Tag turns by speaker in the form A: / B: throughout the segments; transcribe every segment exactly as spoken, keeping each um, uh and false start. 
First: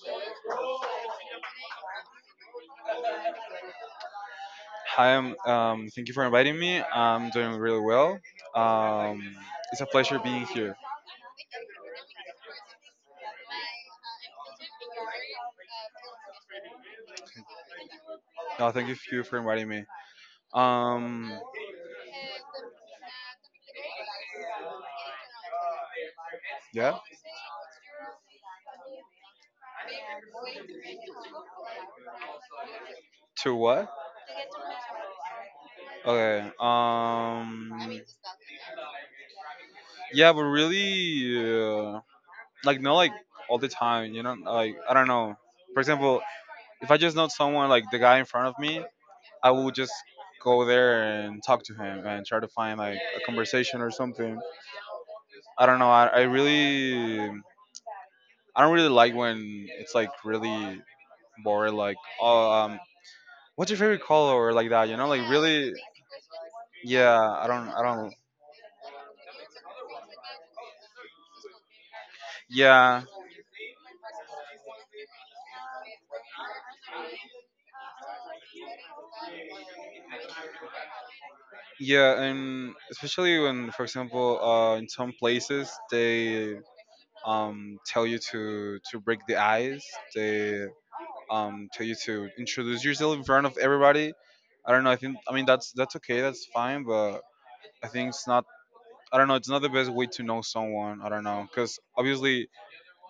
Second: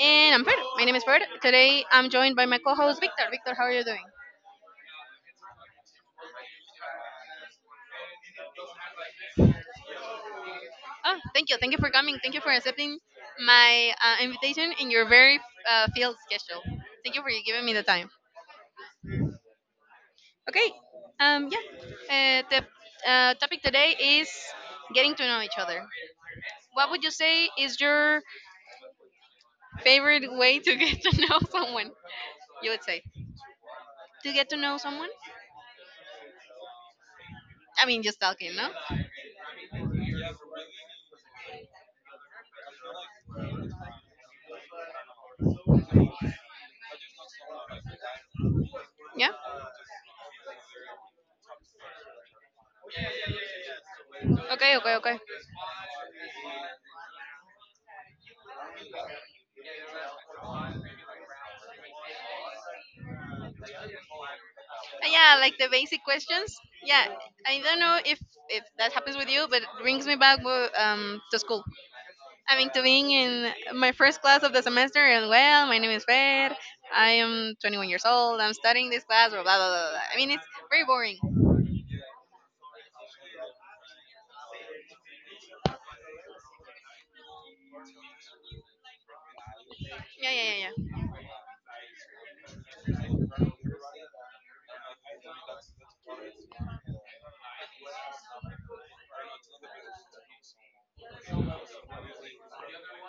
A: And I'm Fer. My name is Fer. Today I'm joined by my co host, Victor. Victor, how are you doing?
B: Hi, um, um, thank you for inviting me. I'm doing really well. Um, it's a pleasure being here.
A: Oh, thank you. Thank you for coming. Thank you for accepting my uh, invitation in your very uh, field schedule. Thank you for giving me the time.
B: No, thank you you for inviting me.
A: Okay.
B: Um,
A: Um, yeah. Uh, the uh, topic today is getting to know each other. What
B: yeah.
A: would you say is your favorite way to get to know someone? You would say
B: To what?
A: to get to know someone.
B: Okay. Um,
A: I mean, just talking, no?
B: yeah, but really, uh, like not like all the time, you know. Like I don't know. For example, if I just know someone like the guy in front of me,
A: Yeah.
B: I will just go there and talk to him and try to find like a conversation or something.
A: Okay. Okay. Okay.
B: I don't know. I, I really I don't really like when it's like really boring. Like, oh, um, what's your favorite color or like that? You know,
A: Uh,
B: like
A: yeah, like the
B: really.
A: basic questions. Yeah,
B: Yeah, I
A: I
B: don't.
A: don't
B: I
A: know
B: don't.
A: if if that happens with you, but it brings me back wo- um to school. I mean, to
B: Yeah.
A: being in my first class of the semester, and well, my name is Fer. I am twenty one years old. I'm studying this class. Blah blah blah, blah, blah. I mean, it's very boring.
B: Yeah, and especially when, for example, uh, in some places they um, tell you to to break the ice.
A: Yeah, yeah,
B: They
A: yeah, yeah.
B: um, tell you to introduce yourself in front of everybody. I don't know. I think, I mean, that's that's okay. That's fine. But I think it's not. I don't know. It's not the best way to know someone. I don't know, because obviously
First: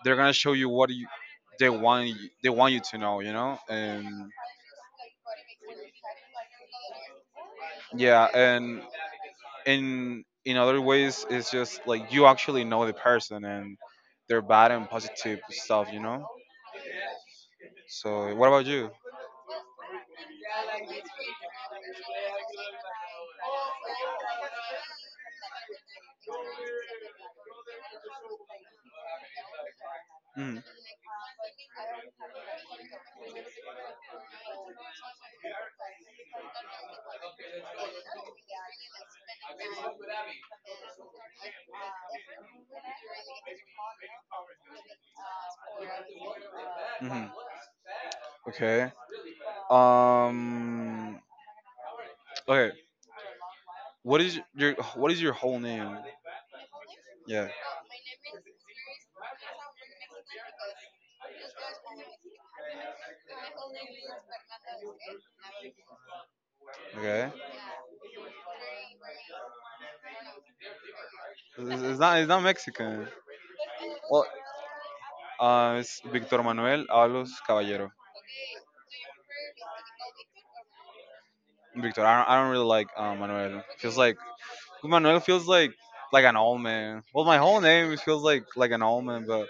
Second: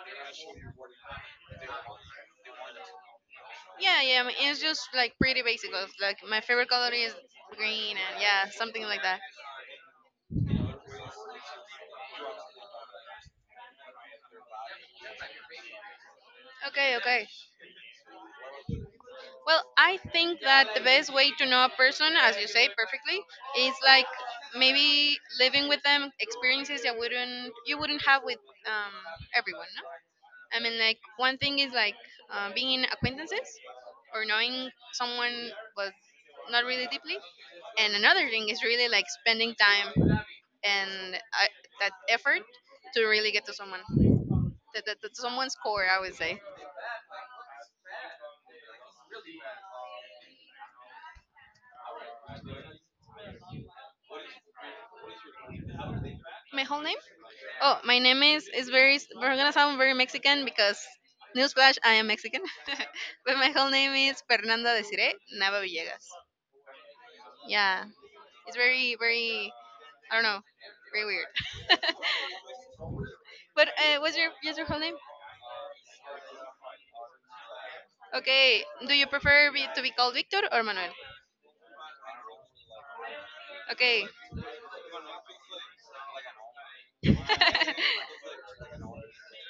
B: they're gonna show you what you they want you, they want you to know. You know
A: Yeah, yeah. I
B: and
A: mean, it's just like pretty basic of, like my favorite color is green, and
B: yeah,
A: yeah,
B: and
A: something like that.
B: in in other ways it's just like you actually know the person and their bad and positive stuff you know
A: Okay. Okay.
B: So what about you?
A: Well, I think that the best way to know a person, as you say perfectly, is like maybe living with them experiences that wouldn't you wouldn't have with um, everyone. No?
B: mm.
A: I mean, like one thing is like uh, being in acquaintances or knowing someone but not really deeply, and another thing is really like spending time and uh, that effort to really get to someone, to, to, to someone's core. I would say.
B: hmm okay. um okay, what is your what is your whole name?
A: My whole name.
B: Yeah.
A: Oh, my name is is very. We're gonna sound very Mexican because newsflash, I am Mexican. But my whole name is Fernanda Desiree Nava Villegas.
B: Okay.
A: Yeah, it's very very. I don't know, very weird.
B: It's it's not. It's not Mexican.
A: but uh, what's
B: Well,
A: your what's your whole name?
B: uh, it's Victor Manuel Avalos Caballero.
A: Okay. Do you prefer be, to be called Victor or Manuel?
B: Victor. I don't. I don't really like, uh, Manuel. Feels
A: Okay.
B: like. Manuel feels like like an old man. Well, my whole name feels like like an old man, but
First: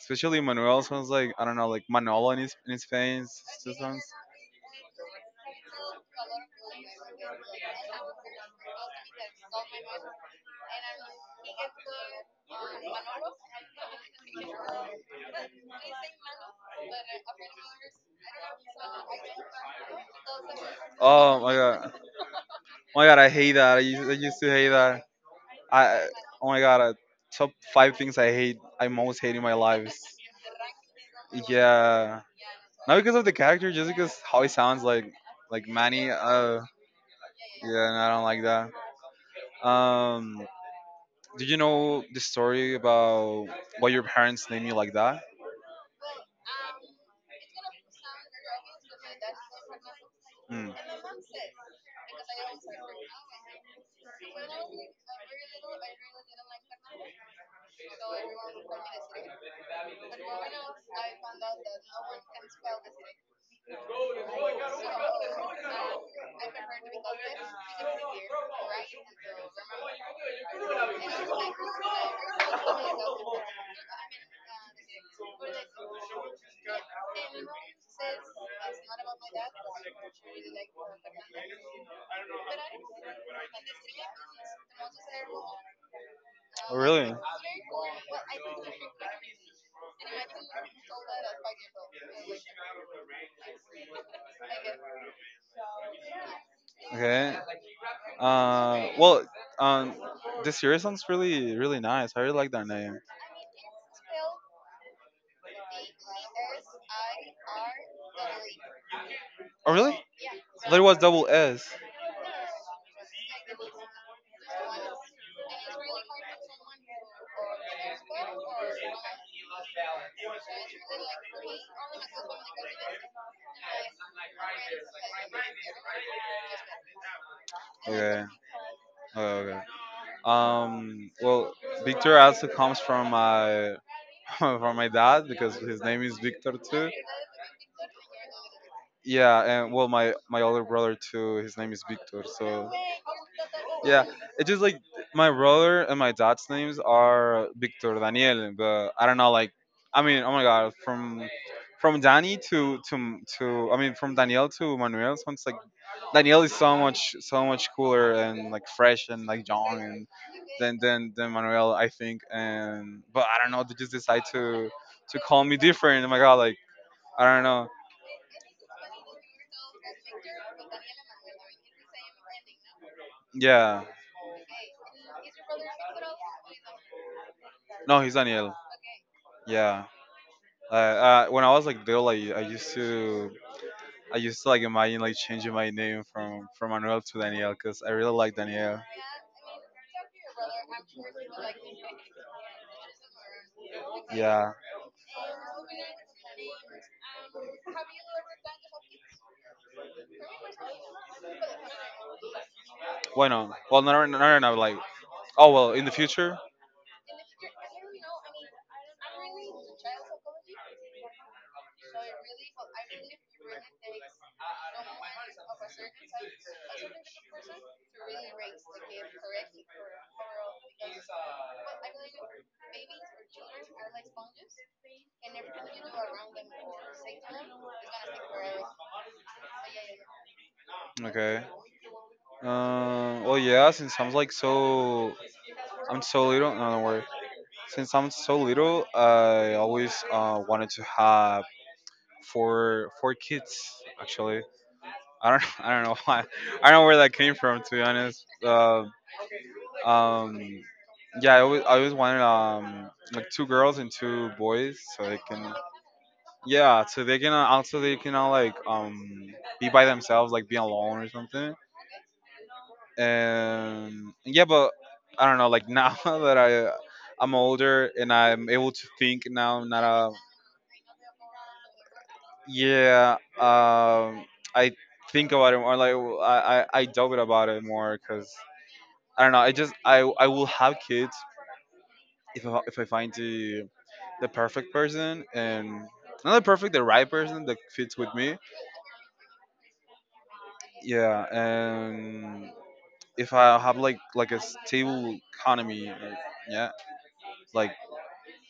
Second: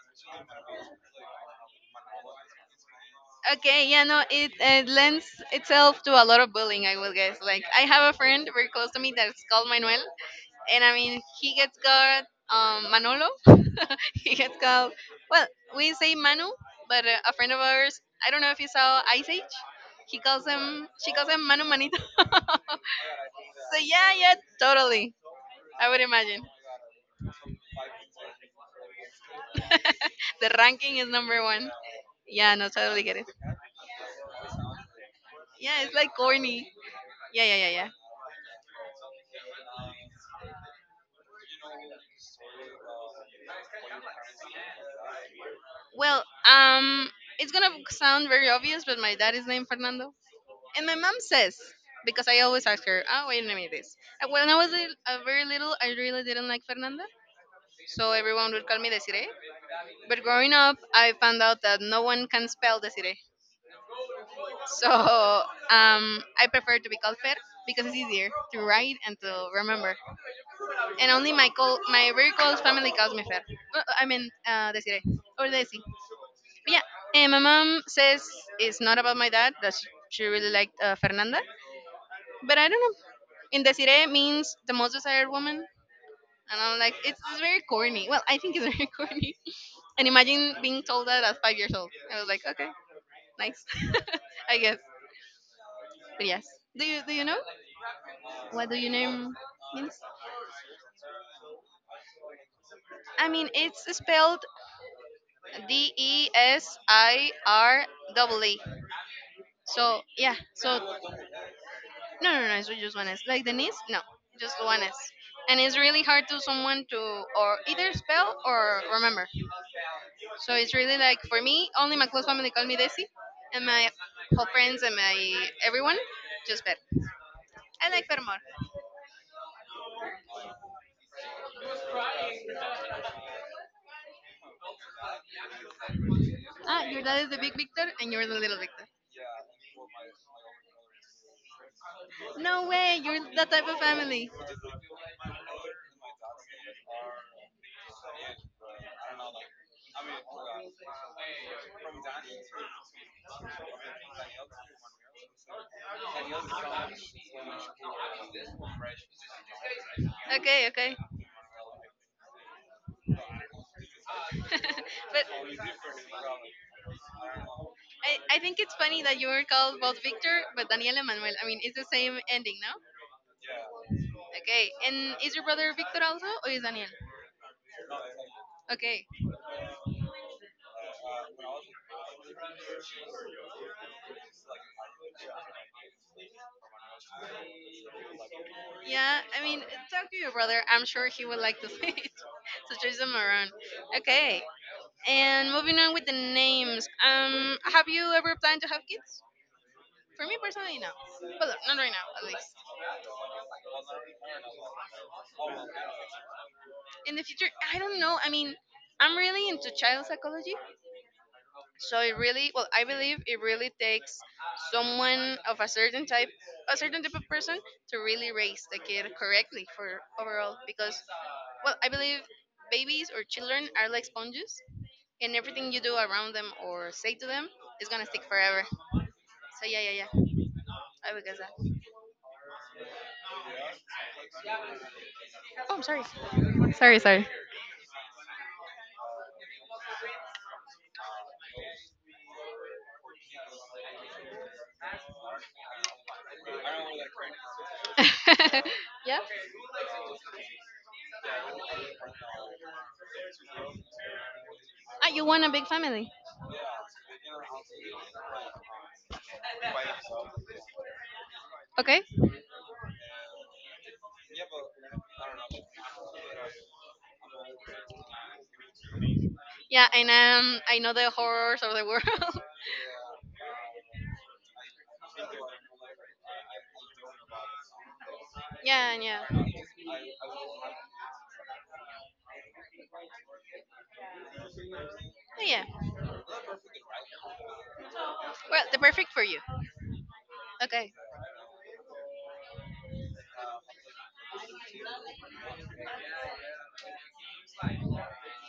B: especially Manuel sounds like, I don't know, like Manolo in his in his face.
A: Okay. Yeah. No. It uh, lends itself to a lot of bullying. I will guess. Like I have a friend very close to me that's called Manuel, and I mean he gets called um, Manolo. He gets called, well, we say Manu, but uh, a friend of ours, I don't know if you saw Ice Age, he calls him she calls
B: Oh
A: him
B: my
A: Manu
B: god.
A: Manito. So,
B: Oh my god, I hate that. I used,
A: yeah,
B: I
A: yeah,
B: used to hate that.
A: totally. I would
B: I
A: imagine.
B: Oh my god, uh, top five things I hate, I most hate in my life.
A: The ranking is number one.
B: Yeah,
A: Yeah, no,
B: not
A: totally
B: because
A: get
B: of
A: it.
B: the character, just because how he sounds like, like
A: Yeah, it's
B: Manny.
A: like
B: Uh,
A: corny. Yeah, yeah, yeah,
B: yeah,
A: yeah.
B: and I don't like that. Um, do you know the story about why your parents name you like that?
A: Well, um, it's gonna sound very obvious, but my dad is named Fernando.
B: Mm.
A: And my mom says, because I always ask her, oh, wait a minute, this. And When I was a, a very little, I really didn't like Fernanda. So everyone would call me Desiree. But growing up, I found out that no one can spell Desiree. So um, I prefer to be called Fer because it's easier to write and to remember. And only my call, my very close family calls me Fer. Uh, uh, I mean, uh, Desiree or Desi. But yeah, and my mom says it's not about my dad, that she she really liked uh, Fernanda. But I don't know. Indesiree means the most desired woman. And
B: Oh,
A: I'm like,
B: really?
A: it's, it's very corny. Well, I think it's very corny. And imagine being told that at five years old. I was like, okay, nice. I guess. But yes. Do you do you
B: Okay.
A: know? What do
B: Uh,
A: you
B: well,
A: name
B: um,
A: means?
B: the series sounds really, really nice. I really like that name.
A: I mean it's spelled D E S I R E.
B: Oh, really?
A: So yeah. So,
B: That was double S.
A: no, no, no, it's just one S. Like Denise? No. Just one S. And it's really hard to someone to or either spell or remember. So it's really like for me, only my close family call me Desi, and my whole friends and my everyone just Bet. I like Fer
B: Okay.
A: more.
B: Okay. Okay. Um. Well, Victor also comes from my from my dad, because his name is Victor
A: Ah,
B: too.
A: your dad is the big Victor and you're the little Victor.
B: Yeah, and well, my my older brother too. His name is Victor.
A: No
B: So
A: way, you're that type of
B: yeah,
A: family.
B: it's just like my brother and my dad's names are Victor Daniel, but I don't know. Like, I mean, oh my god, from from Danny to to to I mean, from Daniel to Manuel sounds like, Daniel is so much so much cooler and like fresh and like young and
A: Okay,
B: than
A: okay.
B: than than Manuel, I think. And but I don't know. They just decide to to
A: But
B: call me different. Oh my god, like, I don't know.
A: I, I think it's funny that you were called both Victor but Daniel and Manuel. I mean, it's the same ending, no?
B: Yeah,
A: Okay. And is your brother Victor also, or is Daniel?
B: no, he's Daniel.
A: Okay.
B: Yeah. Uh, uh, when I was like little, I, I used to I used to like imagine like changing my name from from Manuel to Daniel, because I really like Daniel.
A: Yeah. I mean, talk to your brother. I'm sure he would like to see it. So chase him around. Okay.
B: Yeah.
A: And moving on with the names. Um, have you ever planned to have kids? For me personally, no. But look, not right now, at least.
B: Why not? Well, no, no, no, no, no, like, oh, well, in the future.
A: In the future, I don't know. I mean, I'm really into child psychology. So it really, well, I believe it really takes someone of a certain type, a certain type of person to really raise the kid correctly for overall. Because, well, I believe babies or children are like sponges, and everything you do around them or say to them is gonna stick forever. So yeah, yeah, yeah. I would guess
B: Okay.
A: that.
B: Um. Well, yeah. Since I'm like so,
A: Oh, I'm
B: I'm
A: sorry.
B: so little. No, don't
A: Sorry,
B: worry.
A: sorry.
B: Since I'm so little, I always uh, wanted to have four four kids, actually. I don't I don't know why. I don't know where that came from, to be honest. Uh,
A: Yeah.
B: um, yeah, I always I always wanted, um like, two girls and two boys so
A: Ah,
B: they
A: you want a
B: can,
A: big family?
B: yeah, so they can, uh, also they can all like, um be by themselves, like be alone or something.
A: Okay.
B: And yeah, but I don't know, like now, that I I'm older and I'm able to think now, not
A: Yeah,
B: a.
A: and um, I know the horrors of the world.
B: Yeah, um I think about it more, like, I I, I doubt about it more, because
A: Yeah, and
B: I
A: yeah.
B: don't know. I just I I will have kids if I, if I find the the perfect person,
A: Oh, yeah.
B: and not the perfect, the right person that fits with me.
A: Well, the perfect for you. Okay.
B: Yeah, and if I have like, like a stable economy, like, yeah, like,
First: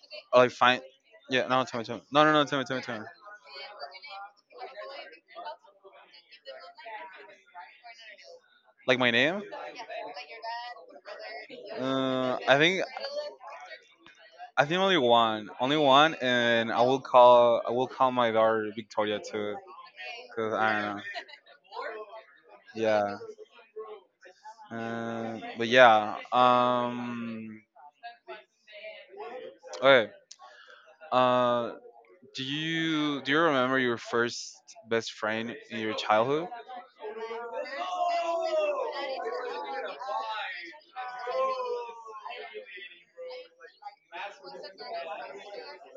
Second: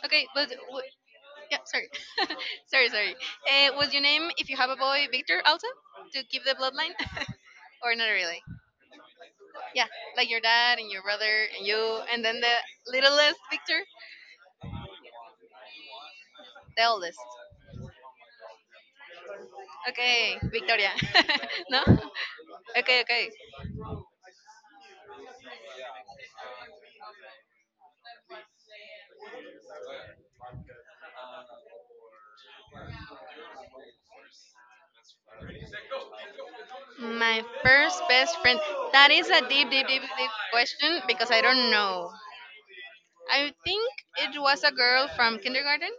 A: Okay,
B: I
A: but
B: like find.
A: w-
B: Yeah,
A: yeah,
B: no, tell me,
A: sorry.
B: tell me. No, no, no, tell me, tell me,
A: Sorry,
B: tell me.
A: sorry. Uh, was your name, if you have a boy, Victor also? To keep the bloodline? Or not really?
B: Like my name?
A: Yeah, like your dad and your brother and you, and
B: Uh,
A: then the
B: I think,
A: littlest Victor,
B: I think only one, only one, and I
A: the
B: will
A: oldest.
B: call I will call my daughter Victoria too.
A: Okay,
B: 'Cause I
A: Victoria.
B: don't know.
A: No? Okay,
B: Yeah.
A: okay.
B: Uh, but yeah. Um. Okay. Uh. Do you do you remember your first best friend in your childhood?
A: My first best friend. That is a deep, deep, deep, deep question because I don't know. I think it was a girl from kindergarten,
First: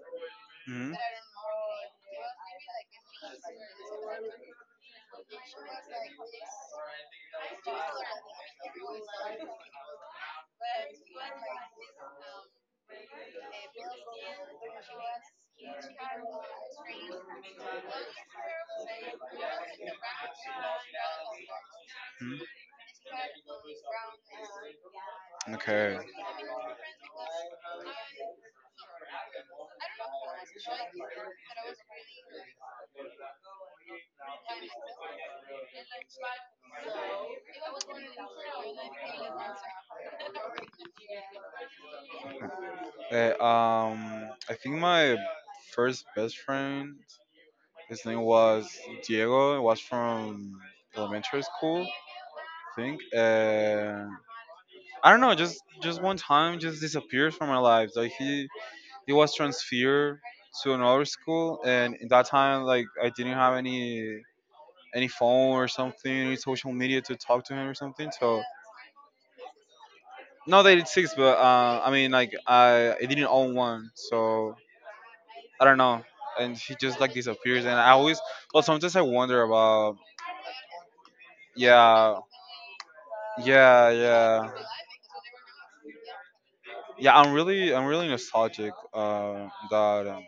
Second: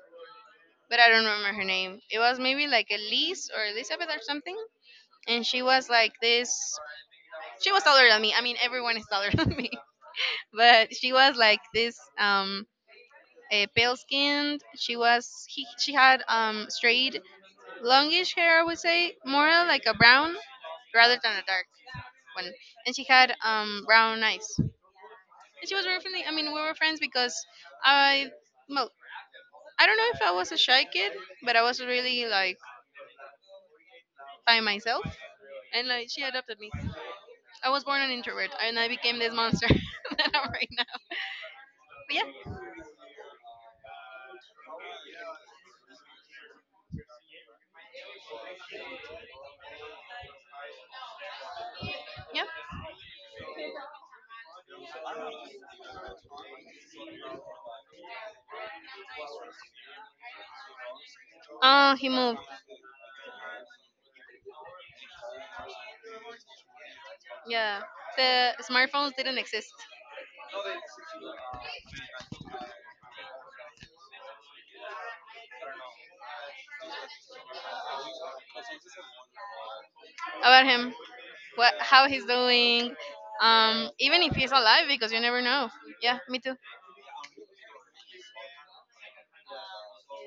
B: hmm
A: but I don't remember her name. It was maybe like Elise or Elizabeth or something. And she was like this. She was taller than me. I mean, everyone is taller than me. But she was like this um, eh, pale skinned. She was, he, she had um, straight, longish hair, I would say, more like a brown rather than a dark
B: hmm
A: one. And she had um, brown eyes. And she was
B: Okay.
A: very friendly. I mean, we were friends because I, well, I don't know if I was a shy kid, but I was really like by myself, and like she adopted me. I was born an introvert, and I became this monster that I'm right now. But yeah,
B: Uh, um, I think my first best friend, his name was Diego. It was from elementary school,
A: yeah.
B: I think. Uh, I don't know, just just one time, just disappeared from my life. Like, he he was transferred to another school,
A: Oh,
B: and in
A: he
B: that
A: moved.
B: time, like, I didn't have any any phone or something, any social media to talk to him or
A: Yeah,
B: something. So,
A: the smartphones didn't exist.
B: not that it exists, but, uh, I mean, like, I, I didn't own one. So I don't know, and she just like disappears. And I always, well, sometimes I wonder about,
A: About him, what, how
B: yeah,
A: he's doing. Um,
B: yeah,
A: even if
B: yeah,
A: he's alive, because you never know. Yeah, me too.
B: yeah. I'm really, I'm really nostalgic. Uh, that, um,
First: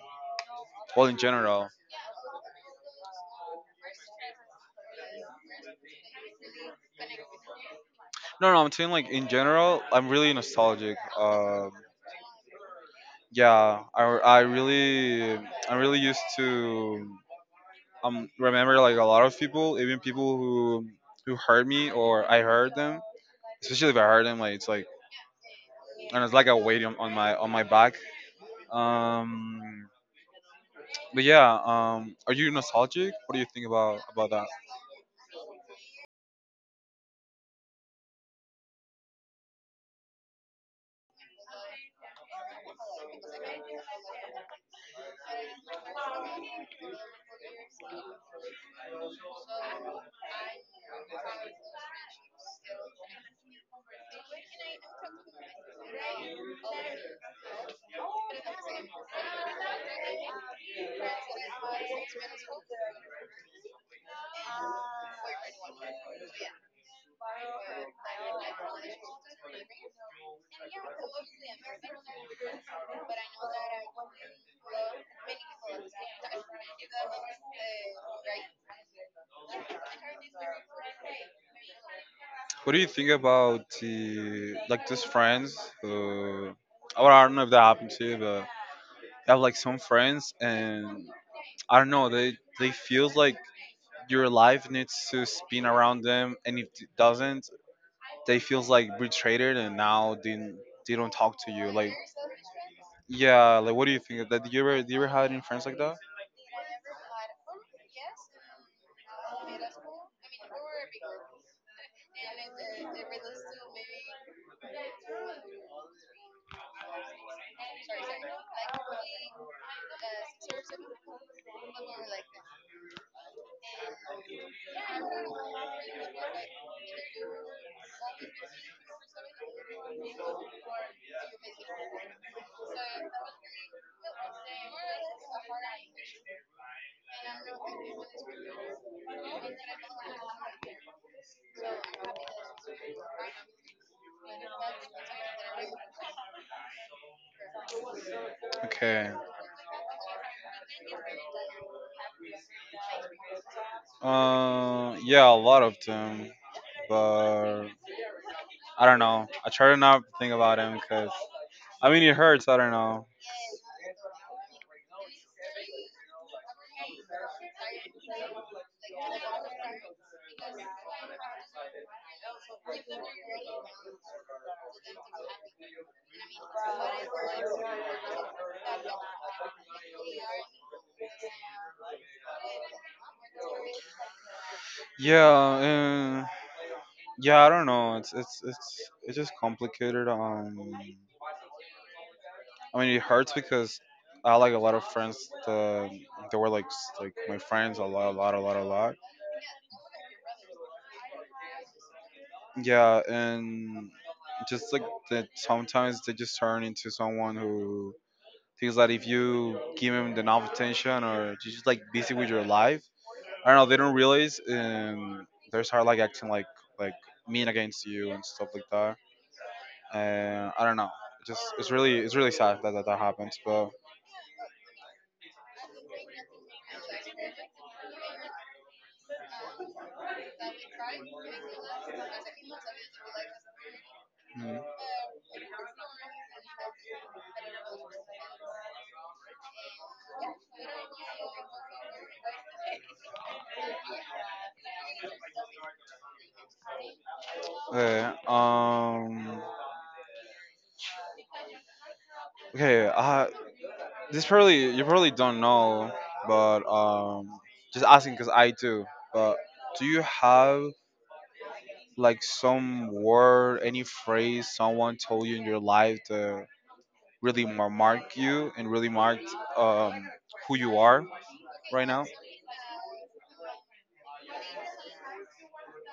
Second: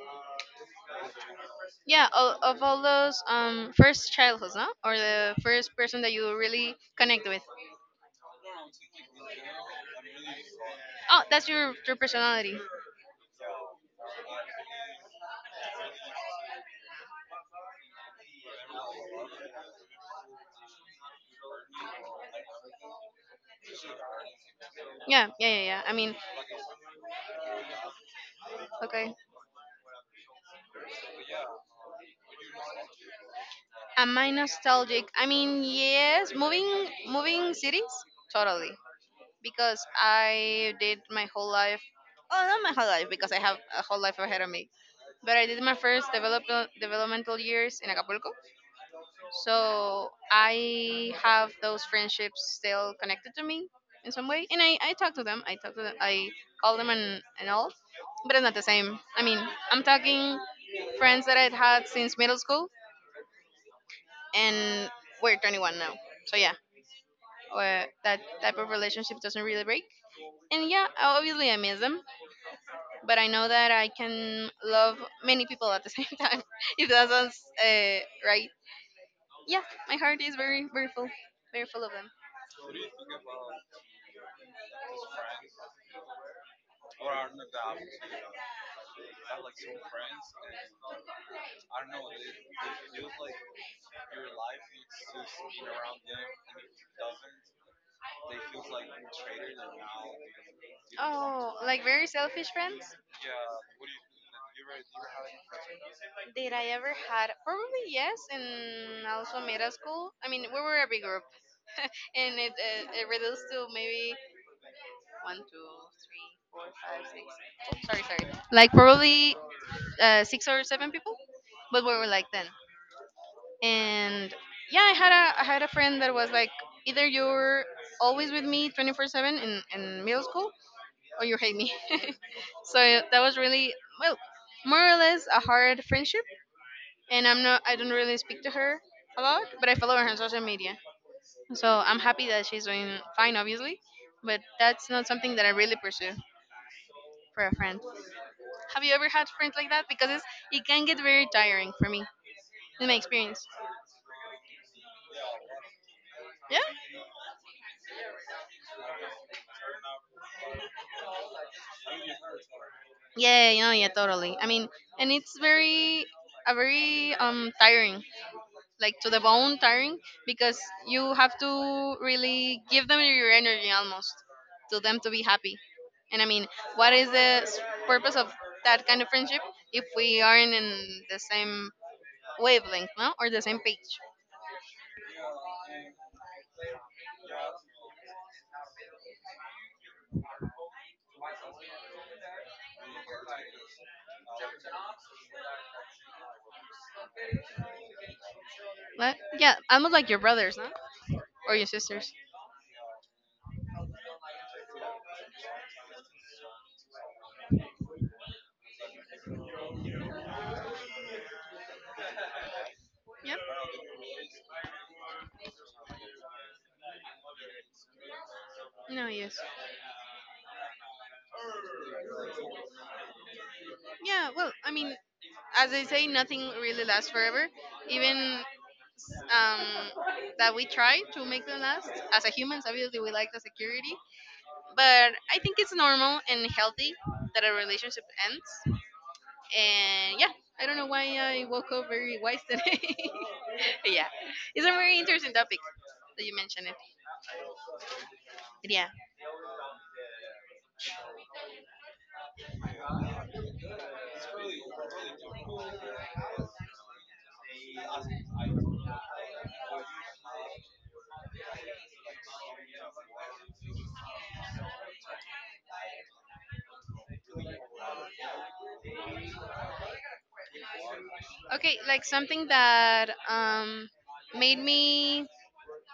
B: well, in general,
A: Yeah, all, of all those um, first childhoods, no? Or the first person that you really connect with.
B: no, no, I'm saying like, in general, I'm really nostalgic.
A: Oh, that's
B: Um,
A: your your personality.
B: yeah, I, I really, I really used to, um, remember like a lot of people, even people who, who hurt me or I hurt them. Especially if I hurt them, like, it's like,
A: Yeah, yeah, yeah, yeah. I mean,
B: and it's like a weight on, on my on my back.
A: okay.
B: Um, but yeah, um, are you nostalgic? What do you think about
A: Am I
B: about that?
A: nostalgic? I mean, yes. Moving moving cities, totally. Because I did my whole life. Oh, not my whole life because I have a whole life ahead of me. But I did my first develop, developmental years in Acapulco. So I have those friendships still connected to me in some way, and I, I talk to them. I talk to them. I call them and and all, but it's not the same. I mean, I'm talking friends that I'd had since middle school, and we're twenty one now. So yeah, uh, that type of relationship doesn't really break. And yeah, obviously I miss them, but I know that I can love many people at the same time. If that sounds uh, right, yeah, my heart is very very full, very full of them.
B: What do you think about, the like, these friends who? Well, I don't know if that happened to you, but I have like some friends, and I don't know. They they feels like your life needs to spin around them, and if it doesn't, they feels like betrayed, and now didn't, they don't talk to
A: Oh,
B: you,
A: like
B: like,
A: very selfish friends?
B: yeah, like, what do you think of that? Do you ever, do you ever had any friends like that?
A: Did I ever had? Probably yes, and also middle school. I mean, we were a big group, and it it, it reduced to maybe one, two, three, four, five, six. Oh, sorry, sorry. Like probably uh, six or seven people, but we were like ten. And yeah, I had a I had a friend that was like either you're always with me twenty four seven in in middle school, or you hate me. So, yeah, that was really, well, more or less a hard friendship. And I'm not, I don't really speak to her a lot, but I follow her on social media. So I'm happy that she's doing fine, obviously, but that's not something that I really pursue for a friend. Have you ever
B: Okay.
A: had friends like that? Because it's, it can get very tiring for me, in my experience.
B: Uh yeah, a lot of them,
A: Yeah.
B: but I don't know, I try to not think about them, because, I mean, it hurts, I don't know.
A: Yeah, you know, yeah, totally. I mean, and it's very, a very um tiring, like to the bone tiring, because you have to really give them your energy almost to them to be happy. And I mean, what is the s- purpose of that kind of friendship if we aren't in the same wavelength, no, or the same page?
B: Yeah. Uh, yeah, I don't know, it's it's it's it's just complicated. um I mean, it hurts because I had, like, a lot of friends that they were like, s- like my friends a lot, a lot, a lot, a lot.
A: But yeah, almost like your brothers, no, or your sisters.
B: Yeah, and just like that, sometimes they just turn into someone who thinks that if you give them enough attention or you're just like busy with your life,
A: Yeah.
B: I don't know, they don't realize, and they start like acting like, like mean against you and stuff like that.
A: No, yes.
B: And I don't know, just, it's really it's really sad that that, that happens, but.
A: Yeah, well, I mean, as they say, nothing really lasts forever. Even, um, that we try to make them last as a humans, obviously we like the security.
B: mm,
A: But I think it's normal and healthy that a relationship ends. And yeah, I don't know why I woke up very wise today. Yeah, it's a very interesting topic that you mentioned it.
B: Yeah,
A: Yeah.
B: um, okay, uh, this probably, you probably don't know, but um, just asking because I do. But do you have like some word, any phrase someone told you in your life to really mar- mark you and really marked, um, who you are
A: Okay,
B: right
A: like
B: now?
A: something that um made me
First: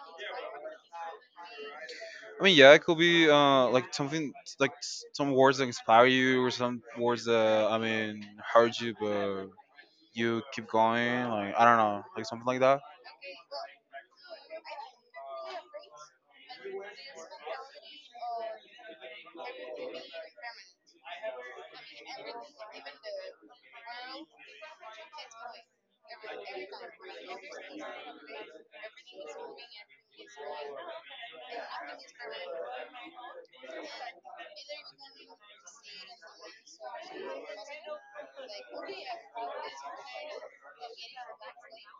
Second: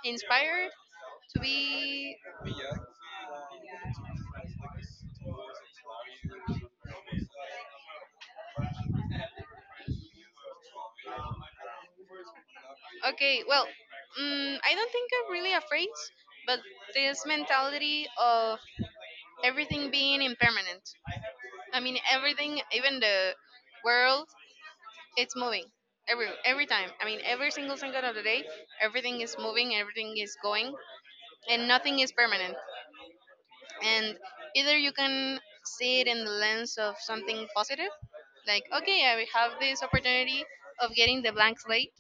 A: inspired to be.
B: I mean, yeah, it could be, uh, like something like, s- some words that inspire you or some words that, I mean, hurt you, but you keep going. Like, I don't know, like something like that.
A: Okay. Well, mm, I don't think I'm really afraid, but this mentality of everything being impermanent. I mean, everything, even the world, it's moving every every time. I mean, every single second of the day, everything is moving, everything is going, and nothing is permanent. And either you can see it in the lens of something positive, like okay, I have this opportunity of getting the blank slate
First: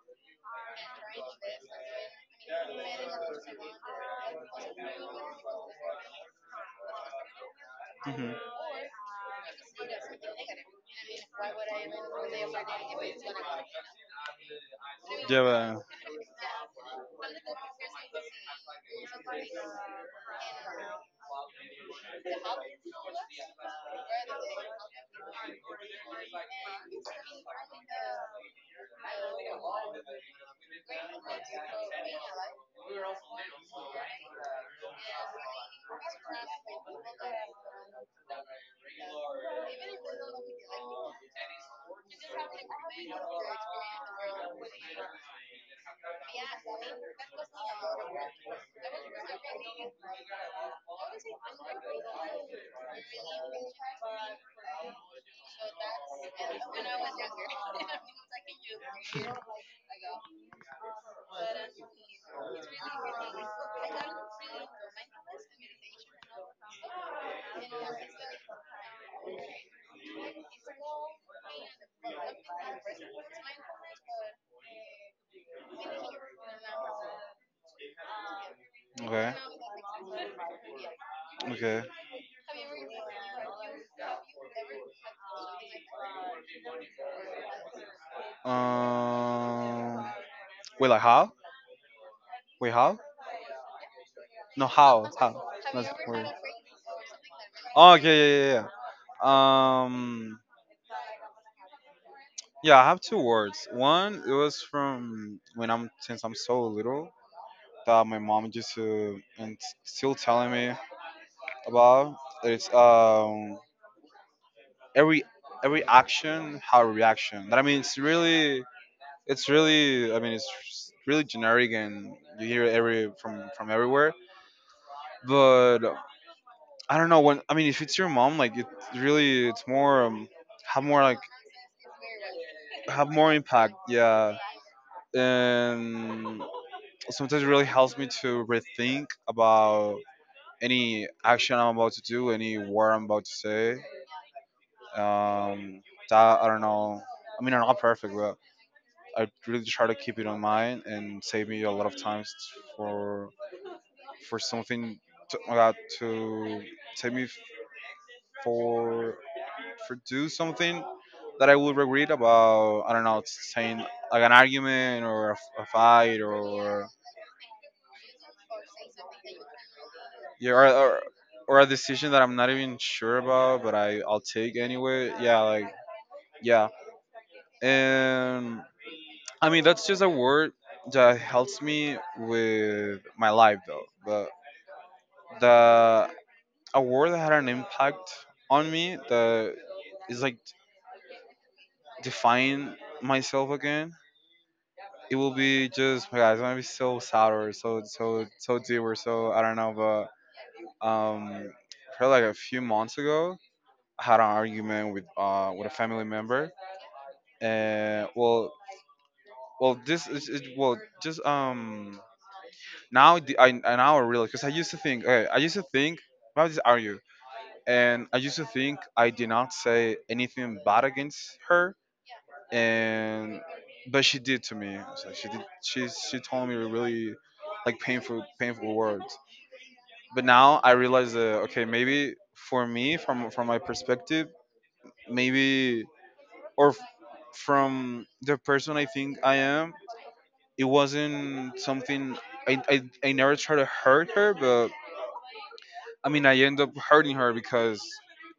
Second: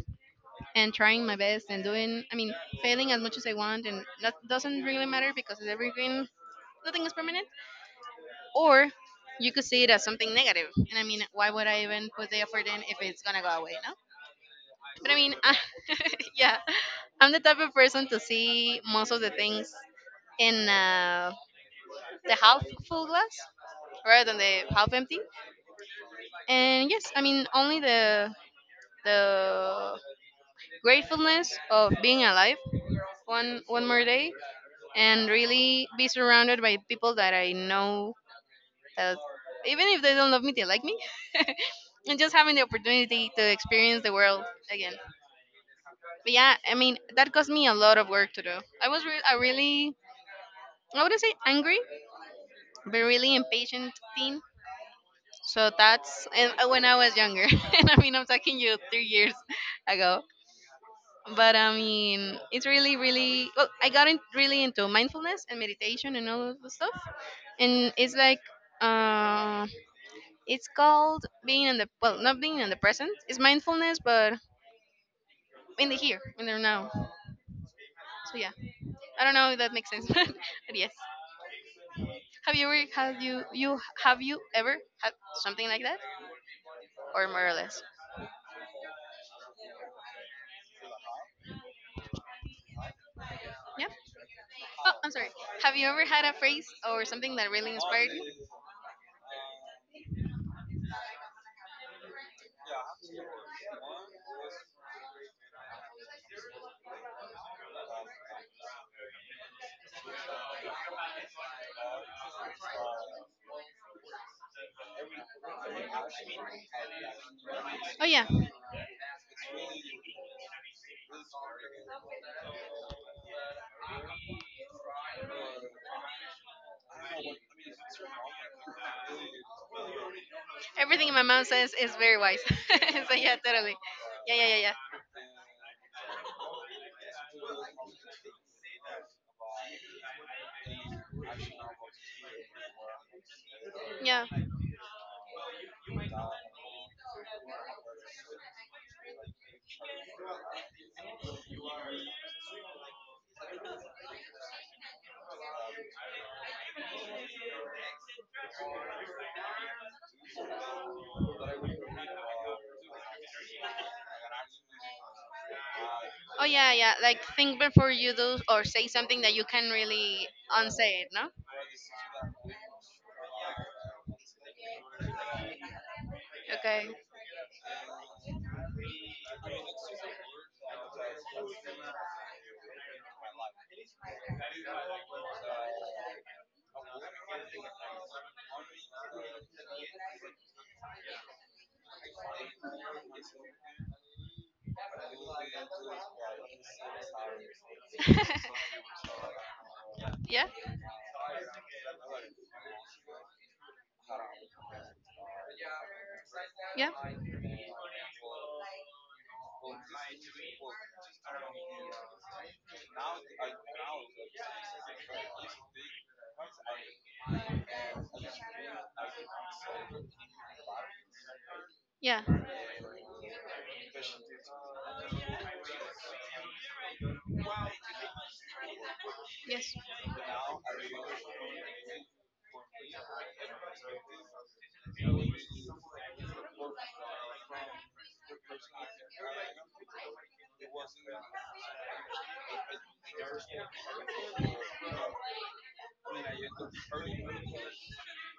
A: and trying my best and doing, I mean, failing as much as I want, and that doesn't really matter because everything, nothing is permanent.
B: hmm
A: Or you could see it as something negative and, I mean, why would I even put the effort in if it's gonna go away, no? But I mean, I,
B: Yeah,
A: yeah, I'm the
B: but,
A: type of person to see most of the things in uh, the half full glass rather than the half empty. And yes, I mean, only the the gratefulness of being alive one one more day and really be surrounded by people that I know that, even if they don't love me, they like me. And just having the opportunity to experience the world again. But yeah, I mean, that cost me a lot of work to do. I was re- a really, I wouldn't say angry, but really impatient teen. So that's, and uh, when I was younger, and I mean, I'm talking you three years ago. But I mean, it's really, really, well, I got in, really into mindfulness and meditation and all of the stuff, and it's like uh, it's called being in the, well, not being in the present. It's mindfulness, but in the here, in the now. So yeah, I
B: okay,
A: don't know if that makes sense, but yes.
B: okay.
A: Have you ever have you you have you ever had something like that, or more or less?
B: Um, wait, like, how? Wait, how?
A: Yeah.
B: No,
A: Oh,
B: how?
A: I'm sorry.
B: How?
A: Have you
B: That's
A: ever had
B: weird.
A: a phrase or something that really
B: Oh, okay,
A: inspired you?
B: yeah, yeah, yeah, yeah. Um, yeah, I have two words. One, it was from when I'm since I'm so little that my mom used to, and still telling me about. It's um every every action had a reaction. That, I mean, it's
A: Oh yeah.
B: really it's really I mean it's really generic, and you hear it every from from everywhere. But I don't know, when, I mean, if it's your mom, like, it really, it's more, um, have more,
A: Everything
B: like,
A: my mom says is very wise.
B: have
A: So
B: more
A: yeah,
B: impact.
A: totally. Yeah,
B: Yeah,
A: yeah, yeah, yeah.
B: and sometimes it really helps me to rethink about any action I'm about to do, any word I'm about to say.
A: Yeah.
B: Um, that, I don't know. I mean, I'm not perfect, but. I really try to keep it on mind and save me a lot of times for for something to, uh, to save me for for do something that I would regret about, I don't know, saying, like, an argument or a, f- a fight
A: Oh yeah,
B: or,
A: yeah. Like think before you do or say something that you can really
B: yeah, or, or
A: unsay it, no?
B: or a decision that I'm not even sure about, but I I'll take anyway, yeah, like, yeah,
A: Okay.
B: and, I mean, that's just a word that helps me with my life though. But the, a word that had an impact on me, that is like, define myself again. It will be just, my God, it's gonna be so sad or so so so deep or so, I don't know, but
A: Yeah, yeah,
B: um, probably like a few months ago, I had an argument with uh with a family member,
A: yeah.
B: and well well this is it. Well just um now the, I I now realize, because I used to think, okay, I used to think why would this argue, and I used to think I did not say anything bad against her. And but she did to me. So she did. She she told me really, like, painful painful words.
A: Yes.
B: But now I realize that, okay, maybe for me, from from my perspective, maybe or f- from the person I think I am, it wasn't something. I, I, I never try to hurt her, but I mean, I end up hurting her because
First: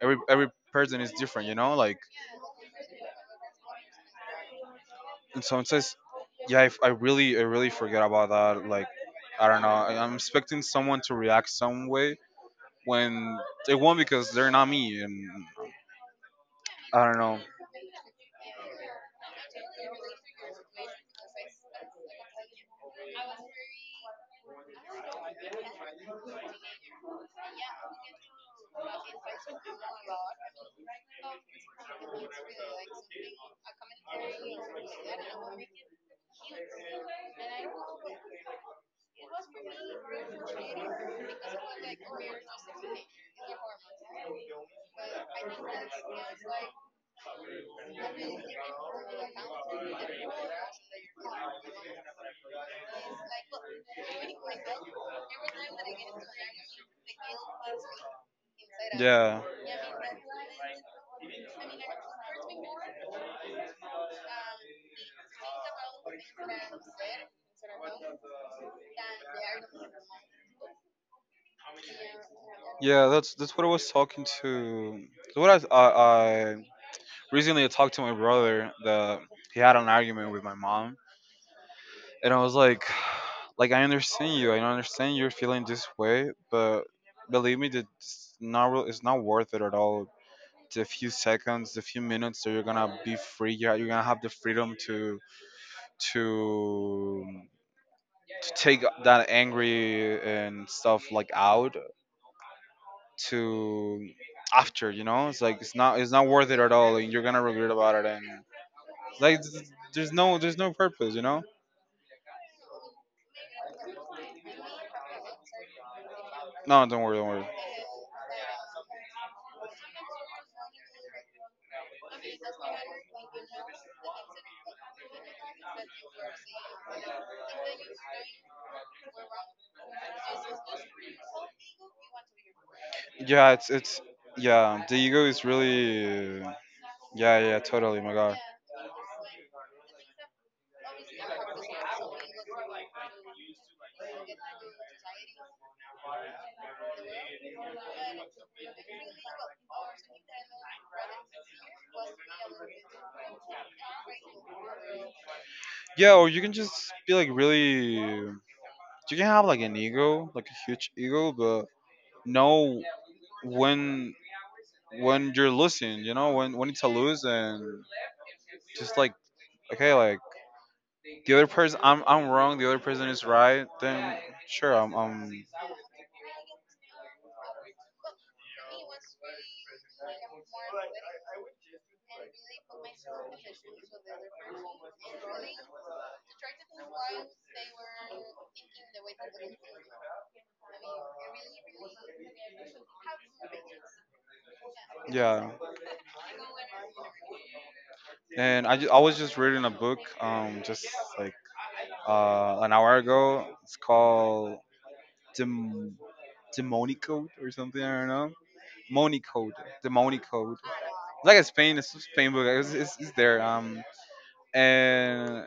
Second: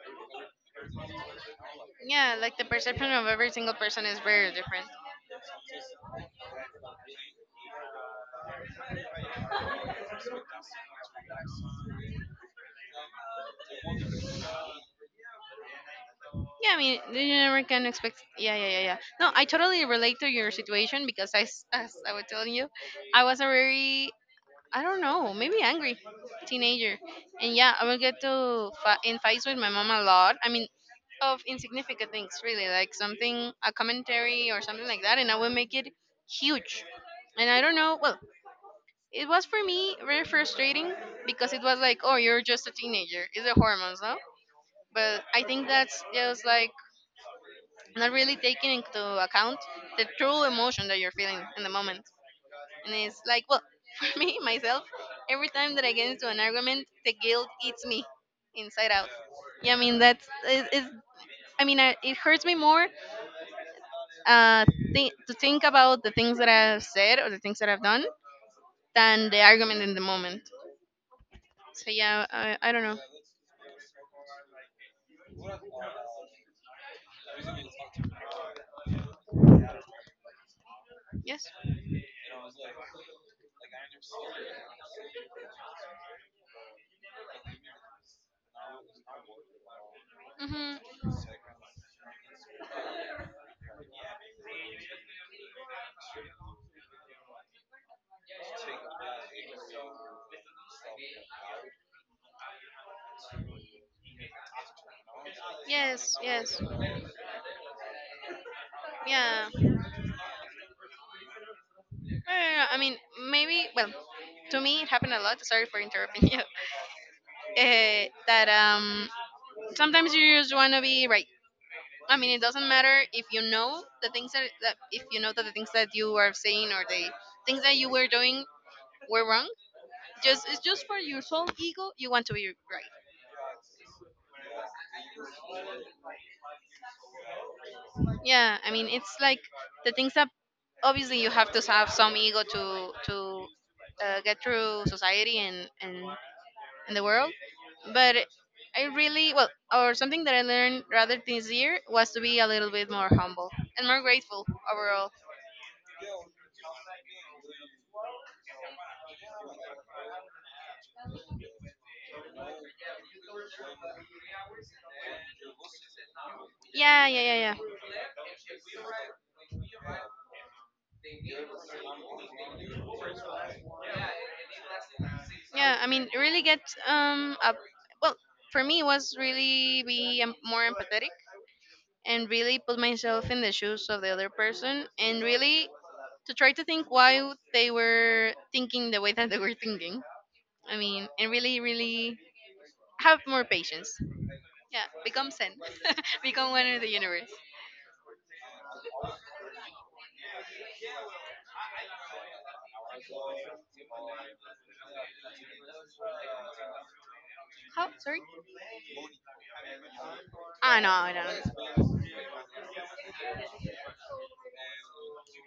B: every every person is different, you know. Like,
A: Yeah, like the perception of every single person is very different.
B: and someone says, "Yeah, I, f- I really, I really forget about that." Like, I don't know. I- I'm expecting someone to react some way when they won't, because they're not me. And
A: Yeah, I mean,
B: I don't
A: you
B: know.
A: never can expect. Yeah, yeah, yeah, yeah. No, I totally relate to your situation because I, s- as I was telling you, I was a very, I don't know, maybe angry teenager. And yeah, I will get to fi- in fights with my mom a lot. I mean, of insignificant things, really, like something, a commentary or something like that, and I will make it huge. And I don't know, well, it was for me very frustrating because it was like, oh, you're just a teenager. It's the hormones, no? But I think that's just like not really taking into account the true emotion that you're feeling in the moment. And it's like, well, for me, myself, every time that I get into an argument, the guilt eats me inside out.
B: Yeah.
A: Yeah, I mean, that's, it, it's, I mean, I, it hurts me more uh, th- to think about the things that I've said or the things that I've done than the argument in the moment. So, yeah, I, I don't know.
B: Yeah, that's that's what I was talking to. so what I, I, I recently, I talked to my brother, that he had an argument with my mom,
A: Yes.
B: and I was like, like, I understand you, I understand you're feeling this way, but believe me, that it's not real- it's not worth it at all.
A: Hmm.
B: The few seconds, the few minutes that you're gonna be free, you're, you're gonna have the freedom to to to take that angry and stuff, like, out to. After, you know, it's like it's not, it's
A: Yes,
B: not worth it
A: yes.
B: at all, and you're gonna regret about it. And like
A: Yeah.
B: th-
A: No,
B: there's no there's no purpose, you know.
A: no, no, I mean, maybe, well, to me, it happened a lot. Sorry for interrupting you.
B: No, don't worry, don't worry.
A: Uh, that um, sometimes you just want to be right. I mean, it doesn't matter if you know the things that, that if you know that the things that you are saying or the things that you were doing were wrong. Just it's just for your sole ego, you want to be right.
B: Yeah, it's it's yeah, the ego is really, yeah, yeah, totally, my God.
A: Yeah, I mean, it's like the things that, obviously, you have to have some ego to to uh, get through society and and and the world, but I really, well, or something that I learned rather this year was to be a little bit more humble and more grateful overall.
B: Yeah, or you can just be like, really, you can have like an ego, like a huge ego, but know when when you're losing, you know, when when it's a
A: Yeah, yeah,
B: lose.
A: yeah, yeah,
B: And just like, okay, like the other person, I'm I'm wrong, the other person is right, then sure, I'm I'm
A: yeah. I mean, really get um up, well, for me, it was really be em- more empathetic and really put myself in the shoes of the other person and really to try to think why would they were thinking the way that they were thinking. I mean, and really, really have more patience. Yeah, become
B: Yeah.
A: zen. Become one with the universe.
B: And I ju- I was just reading a book, um just like uh an hour ago. It's called Dem- Demonicode or something.
A: How,
B: I don't
A: sorry?
B: know. Monicode, Demonicode.
A: Ah, no, I
B: It's like a Spain, it's
A: don't.
B: a Spain book. It's, it's, it's there. Um, and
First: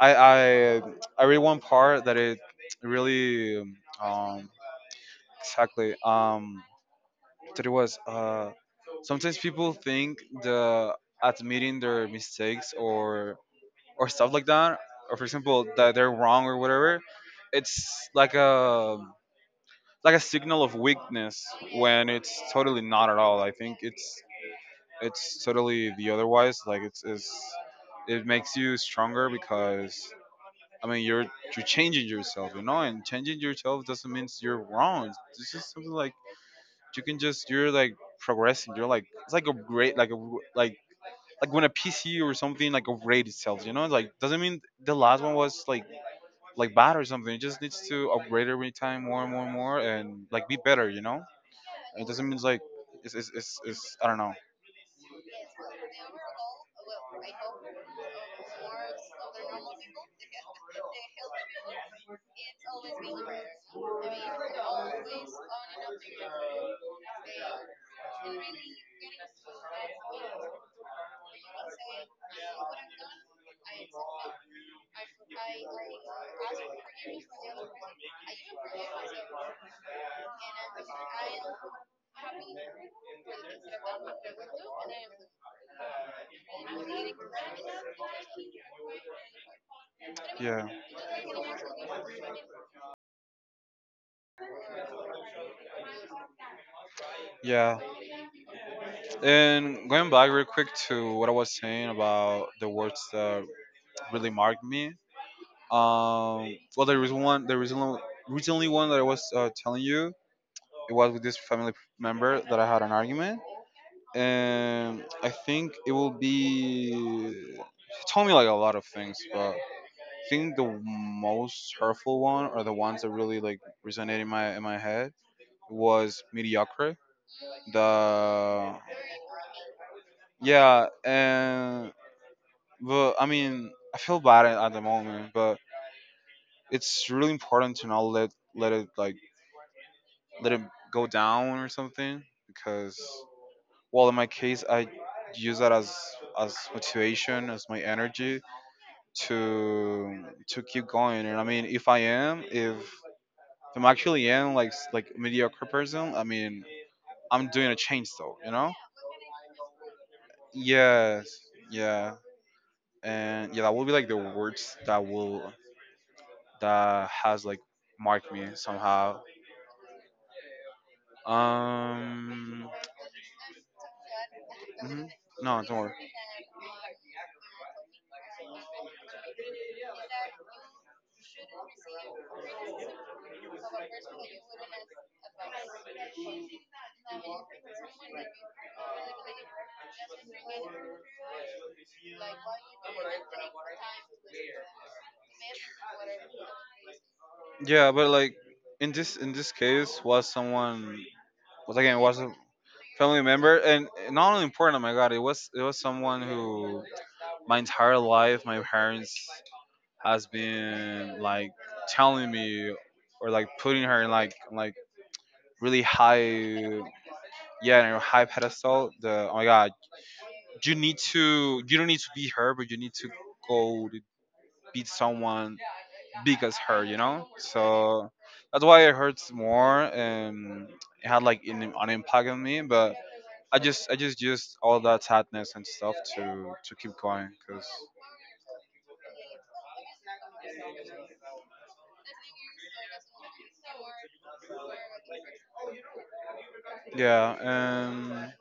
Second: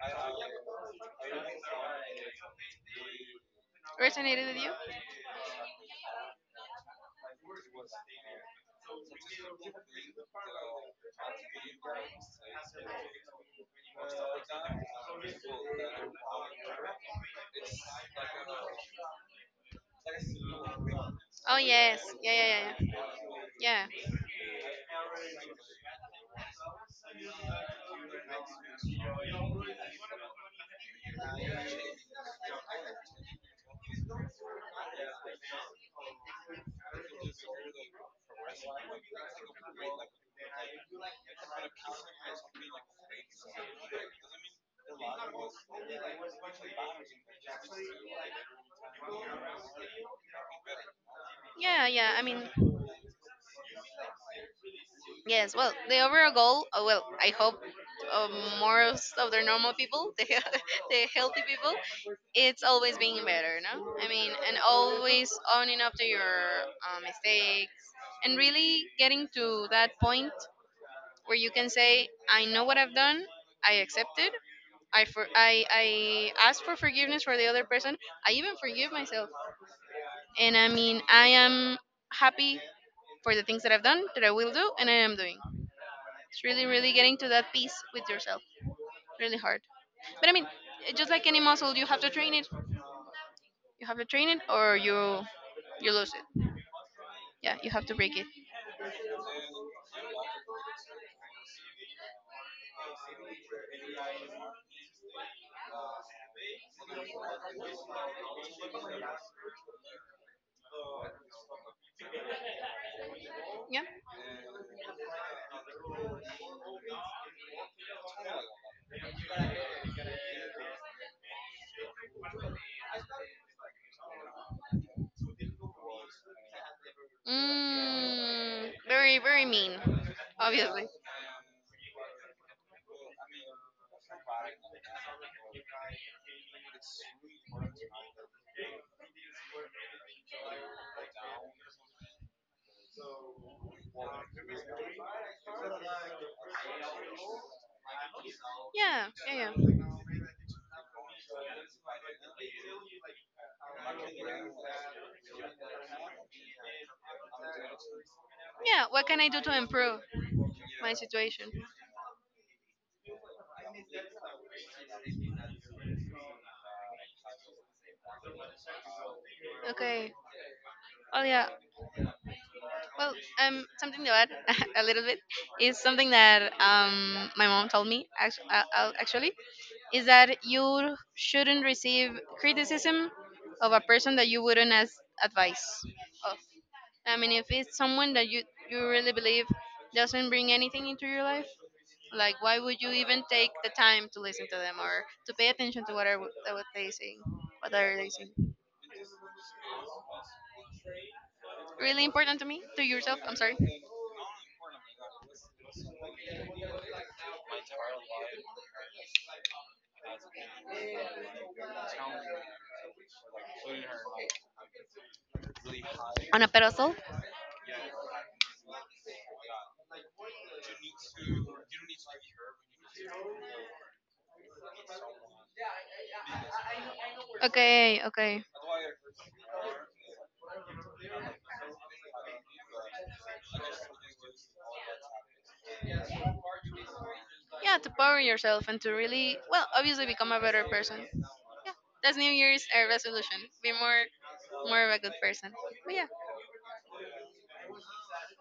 B: I I I read one part that it really,
A: Resonated
B: um
A: with you?
B: exactly, um there was, uh, sometimes people think the admitting their mistakes or or stuff like that, or for example, that they're wrong or whatever, it's like a, like a signal of weakness,
A: Oh yes,
B: when
A: yeah,
B: it's
A: yeah,
B: totally
A: yeah, yeah.
B: not at all. I think
A: Yeah.
B: it's it's totally the otherwise. Like, it's, it's it makes you stronger, because I mean, you're you're changing yourself, you know, and changing yourself doesn't mean you're wrong. It's just something like, you can just, you're like progressing. You're like, it's like a great, like a w- like like when a P C or something like upgrade itself. You know, like, doesn't mean the last one was like like bad or something. It just needs to upgrade every time more and more and more, and like be better. You know,
A: Yeah,
B: it
A: yeah. I
B: doesn't mean
A: mean,
B: like, it's it's it's, it's I don't know.
A: yes. Well, the overall goal. uh, Well, I hope uh, more of s- of the normal people, the the healthy people, it's always being better, no? I mean, and always owning up to your uh, mistakes and really getting to that point where you can say, I know what I've done, I accept it, I, for- I, I ask for forgiveness for the other person, I even forgive myself. And I mean, I am happy for the things that I've done, that I will do, and I am doing. It's really, really getting to that peace with yourself. Really hard. But I mean,
B: Yeah.
A: just like any muscle, you have to train it. You have to train it, or you you lose it. Yeah, you
B: Yeah,
A: have to break it.
B: and going back real quick to what I was saying about the words that really marked me. Um, well, there was one. There was one- recently, one that I was, uh, telling you. It was with this family member that I had an argument,
A: Yeah.
B: and I think it will be. He told me like a lot of things, but I think the most hurtful one, or the ones that really, like, resonated in my in my head, was mediocre.
A: Mm,
B: The,
A: very, very mean, obviously.
B: yeah, and, but I mean, I feel bad at at the moment, but it's really important to not let, let it like let it go down or something, because well, in my case, I use that as as motivation, as my energy,
A: Yeah, yeah, yeah.
B: to to keep going. And I mean, if I am, if, if I'm actually am like s- like mediocre person, I mean, I'm doing a change, though, you know.
A: Yeah, what can I do to improve my
B: Yes.
A: situation?
B: Yeah, and yeah, that will be like the words that will, that has like marked me somehow.
A: Okay. Oh yeah.
B: Um,
A: Well, um, something to add a little
B: mhm.
A: bit
B: No,
A: is
B: don't worry.
A: something that um my mom told me actually, uh, uh, actually, is that you shouldn't receive criticism of a person that you wouldn't ask advice of. I mean, if it's someone that you you really believe doesn't bring anything into your life, like, why would you even take the time to listen to them or to pay attention to what are what they saying? What
B: Yeah,
A: are they
B: but like,
A: saying?
B: in this, in this case, was someone, was again
A: Really
B: was a
A: important to me, to yourself.
B: family
A: I'm sorry.
B: member, and not only important. Oh my God, it was, it was someone who my entire life my parents has been like telling me, or like putting her in like like really
A: On a
B: high.
A: pedestal.
B: Yeah, and her high pedestal. The, oh my God, you need to, you don't need to be her, but you need to go, beat someone big as her, you know.
A: Okay,
B: So
A: okay.
B: that's why it hurts more, and it had like an, an impact on me. But I just, I just used all that sadness and stuff to to keep going, cause
A: Yeah, to power yourself and to really, well, obviously become a better person. Yeah, that's New Year's uh, resolution. Be more, more of a good person.
B: yeah. Um, I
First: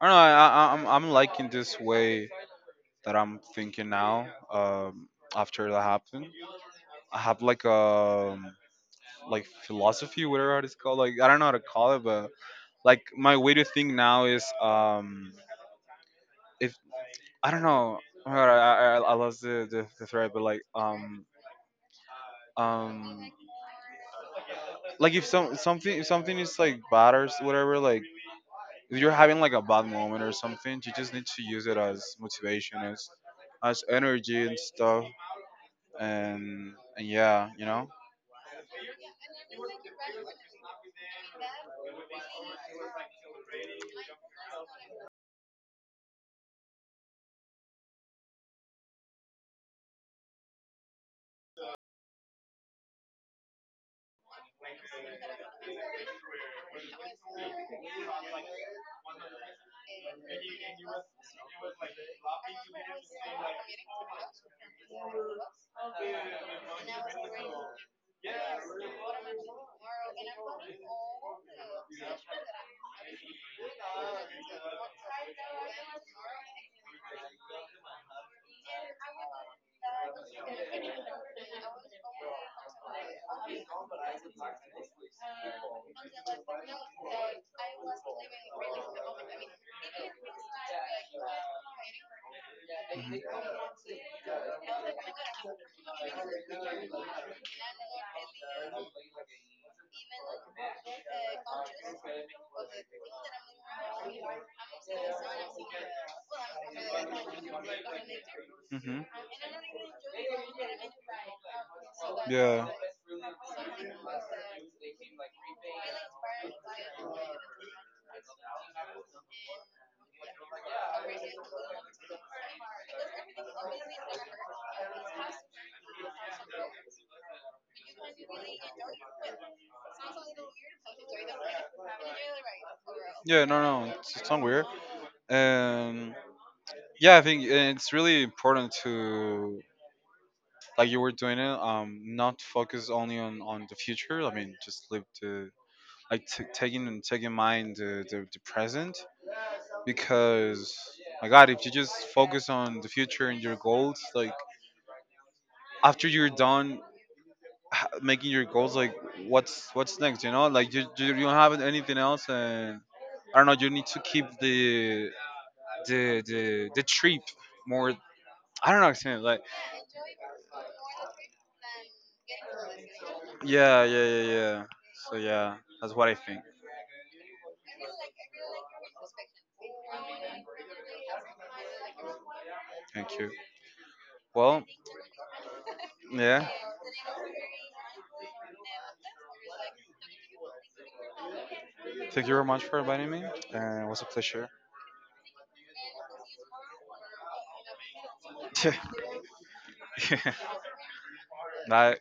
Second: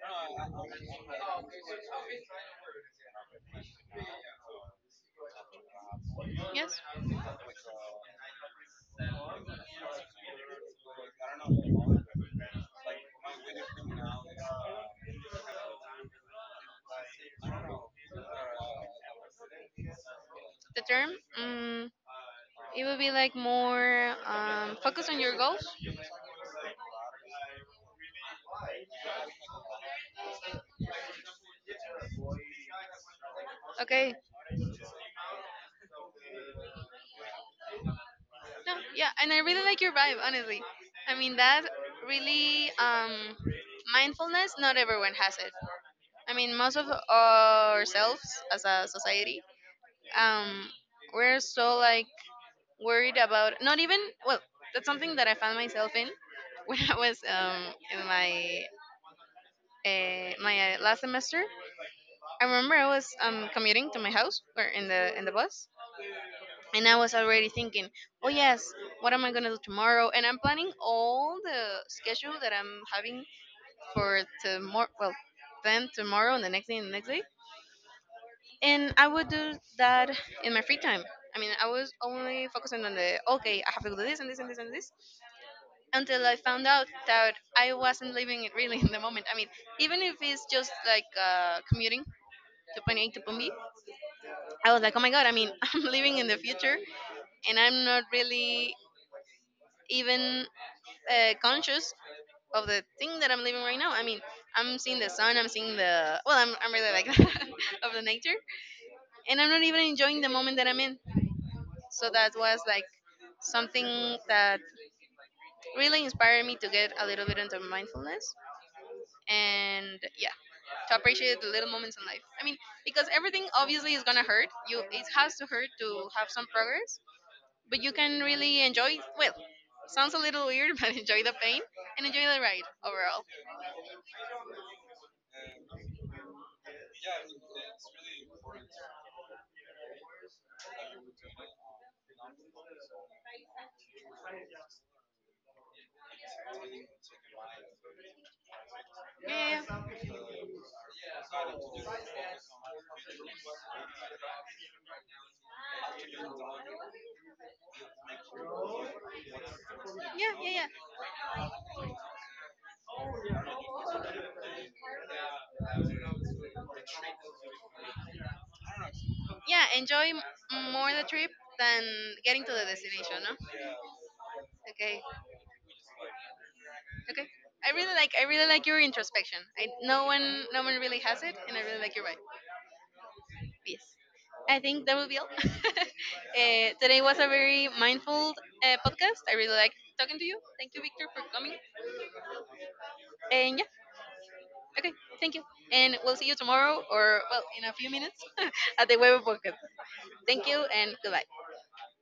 B: don't know. I, I I'm I'm liking this way that I'm thinking now. Um, after that happened,
A: But yeah, yes.
B: I have like a, like philosophy, whatever it's called. Like, I don't know how to call it, but like, my way to think now is, um, if I don't know. Oh my God, I, I, I lost the, the, the thread, but like,
A: The term,
B: um,
A: mm, it would be
B: um,
A: like more um, focus
B: like,
A: on
B: if
A: your
B: some,
A: goals.
B: something, if something is like bad or s- whatever, like if you're having like a bad moment or something, you just need to use it as motivation, as as
A: Okay.
B: energy and stuff, and and yeah, you know.
A: No, yeah, and I really like your vibe, honestly. I mean that really um, mindfulness. Not everyone has it. I mean, most of ourselves as a society, um, we're so like worried about not even, well, that's something that I found myself in when I was um, in my uh, my uh, last semester. I remember I was um, commuting to my house or in the in the bus, and I was already thinking, oh yes, what am I going to do tomorrow? And I'm planning all the schedule that I'm having for tomorrow, well, then tomorrow and the next day and the next day. And I would do that in my free time. I mean, I was only focusing on the, okay, I have to do this and this and this and this, until I found out that I wasn't living it really in the moment. I mean, even if it's just like uh, commuting to point A to point B,
B: Hmm.
A: I was like, oh my god, I mean, I'm living in the future and I'm not really even uh, conscious of the thing that I'm living right now. I mean, I'm seeing the sun, I'm seeing the, well, I'm, I'm really like of the nature
B: Hmm.
A: and I'm not even enjoying the moment that I'm in. So that was
B: Yeah.
A: like something that really inspired me to get a little bit into mindfulness. And yeah, to appreciate the little moments in life. I mean, because everything obviously is gonna hurt. You, it has to hurt to have some progress, but you can really enjoy. Well, sounds a little weird, but enjoy the pain and enjoy the ride overall.
B: Yeah. No. No. It's, it's not weird. And yeah, I think it's really important to, like you were doing it, um not focus only on on the future. I mean, just live the, like t- taking and taking mind the, the, the present,
A: Yeah, yeah,
B: because my God, if you just focus on the future and your goals, like, after you're done h- making your goals, like,
A: yeah.
B: what's what's next, you
A: Yeah,
B: know,
A: yeah, yeah.
B: like you, you you don't have anything else. And I don't know, you need to keep the the the, the trip more, I don't know how to explain it, like.
A: Yeah, enjoy m- more the trip than getting to the destination, no?
B: Yeah, yeah, yeah, yeah.
A: Okay.
B: So yeah, that's what I think.
A: Okay. I really like I really like your introspection. I no one no one really has it, and I really like your vibe.
B: Thank you.
A: Peace. I
B: Well,
A: think that will be all.
B: yeah.
A: Uh, today was a very mindful uh, podcast. I really like talking to you. Thank you, Victor, for coming.
B: Thank you very much for inviting me.
A: And yeah,
B: Uh, it was a pleasure.
A: okay, thank you. And we'll see you tomorrow, or well, in a few minutes, at the Web Podcast. Thank you, and goodbye.
B: Bye.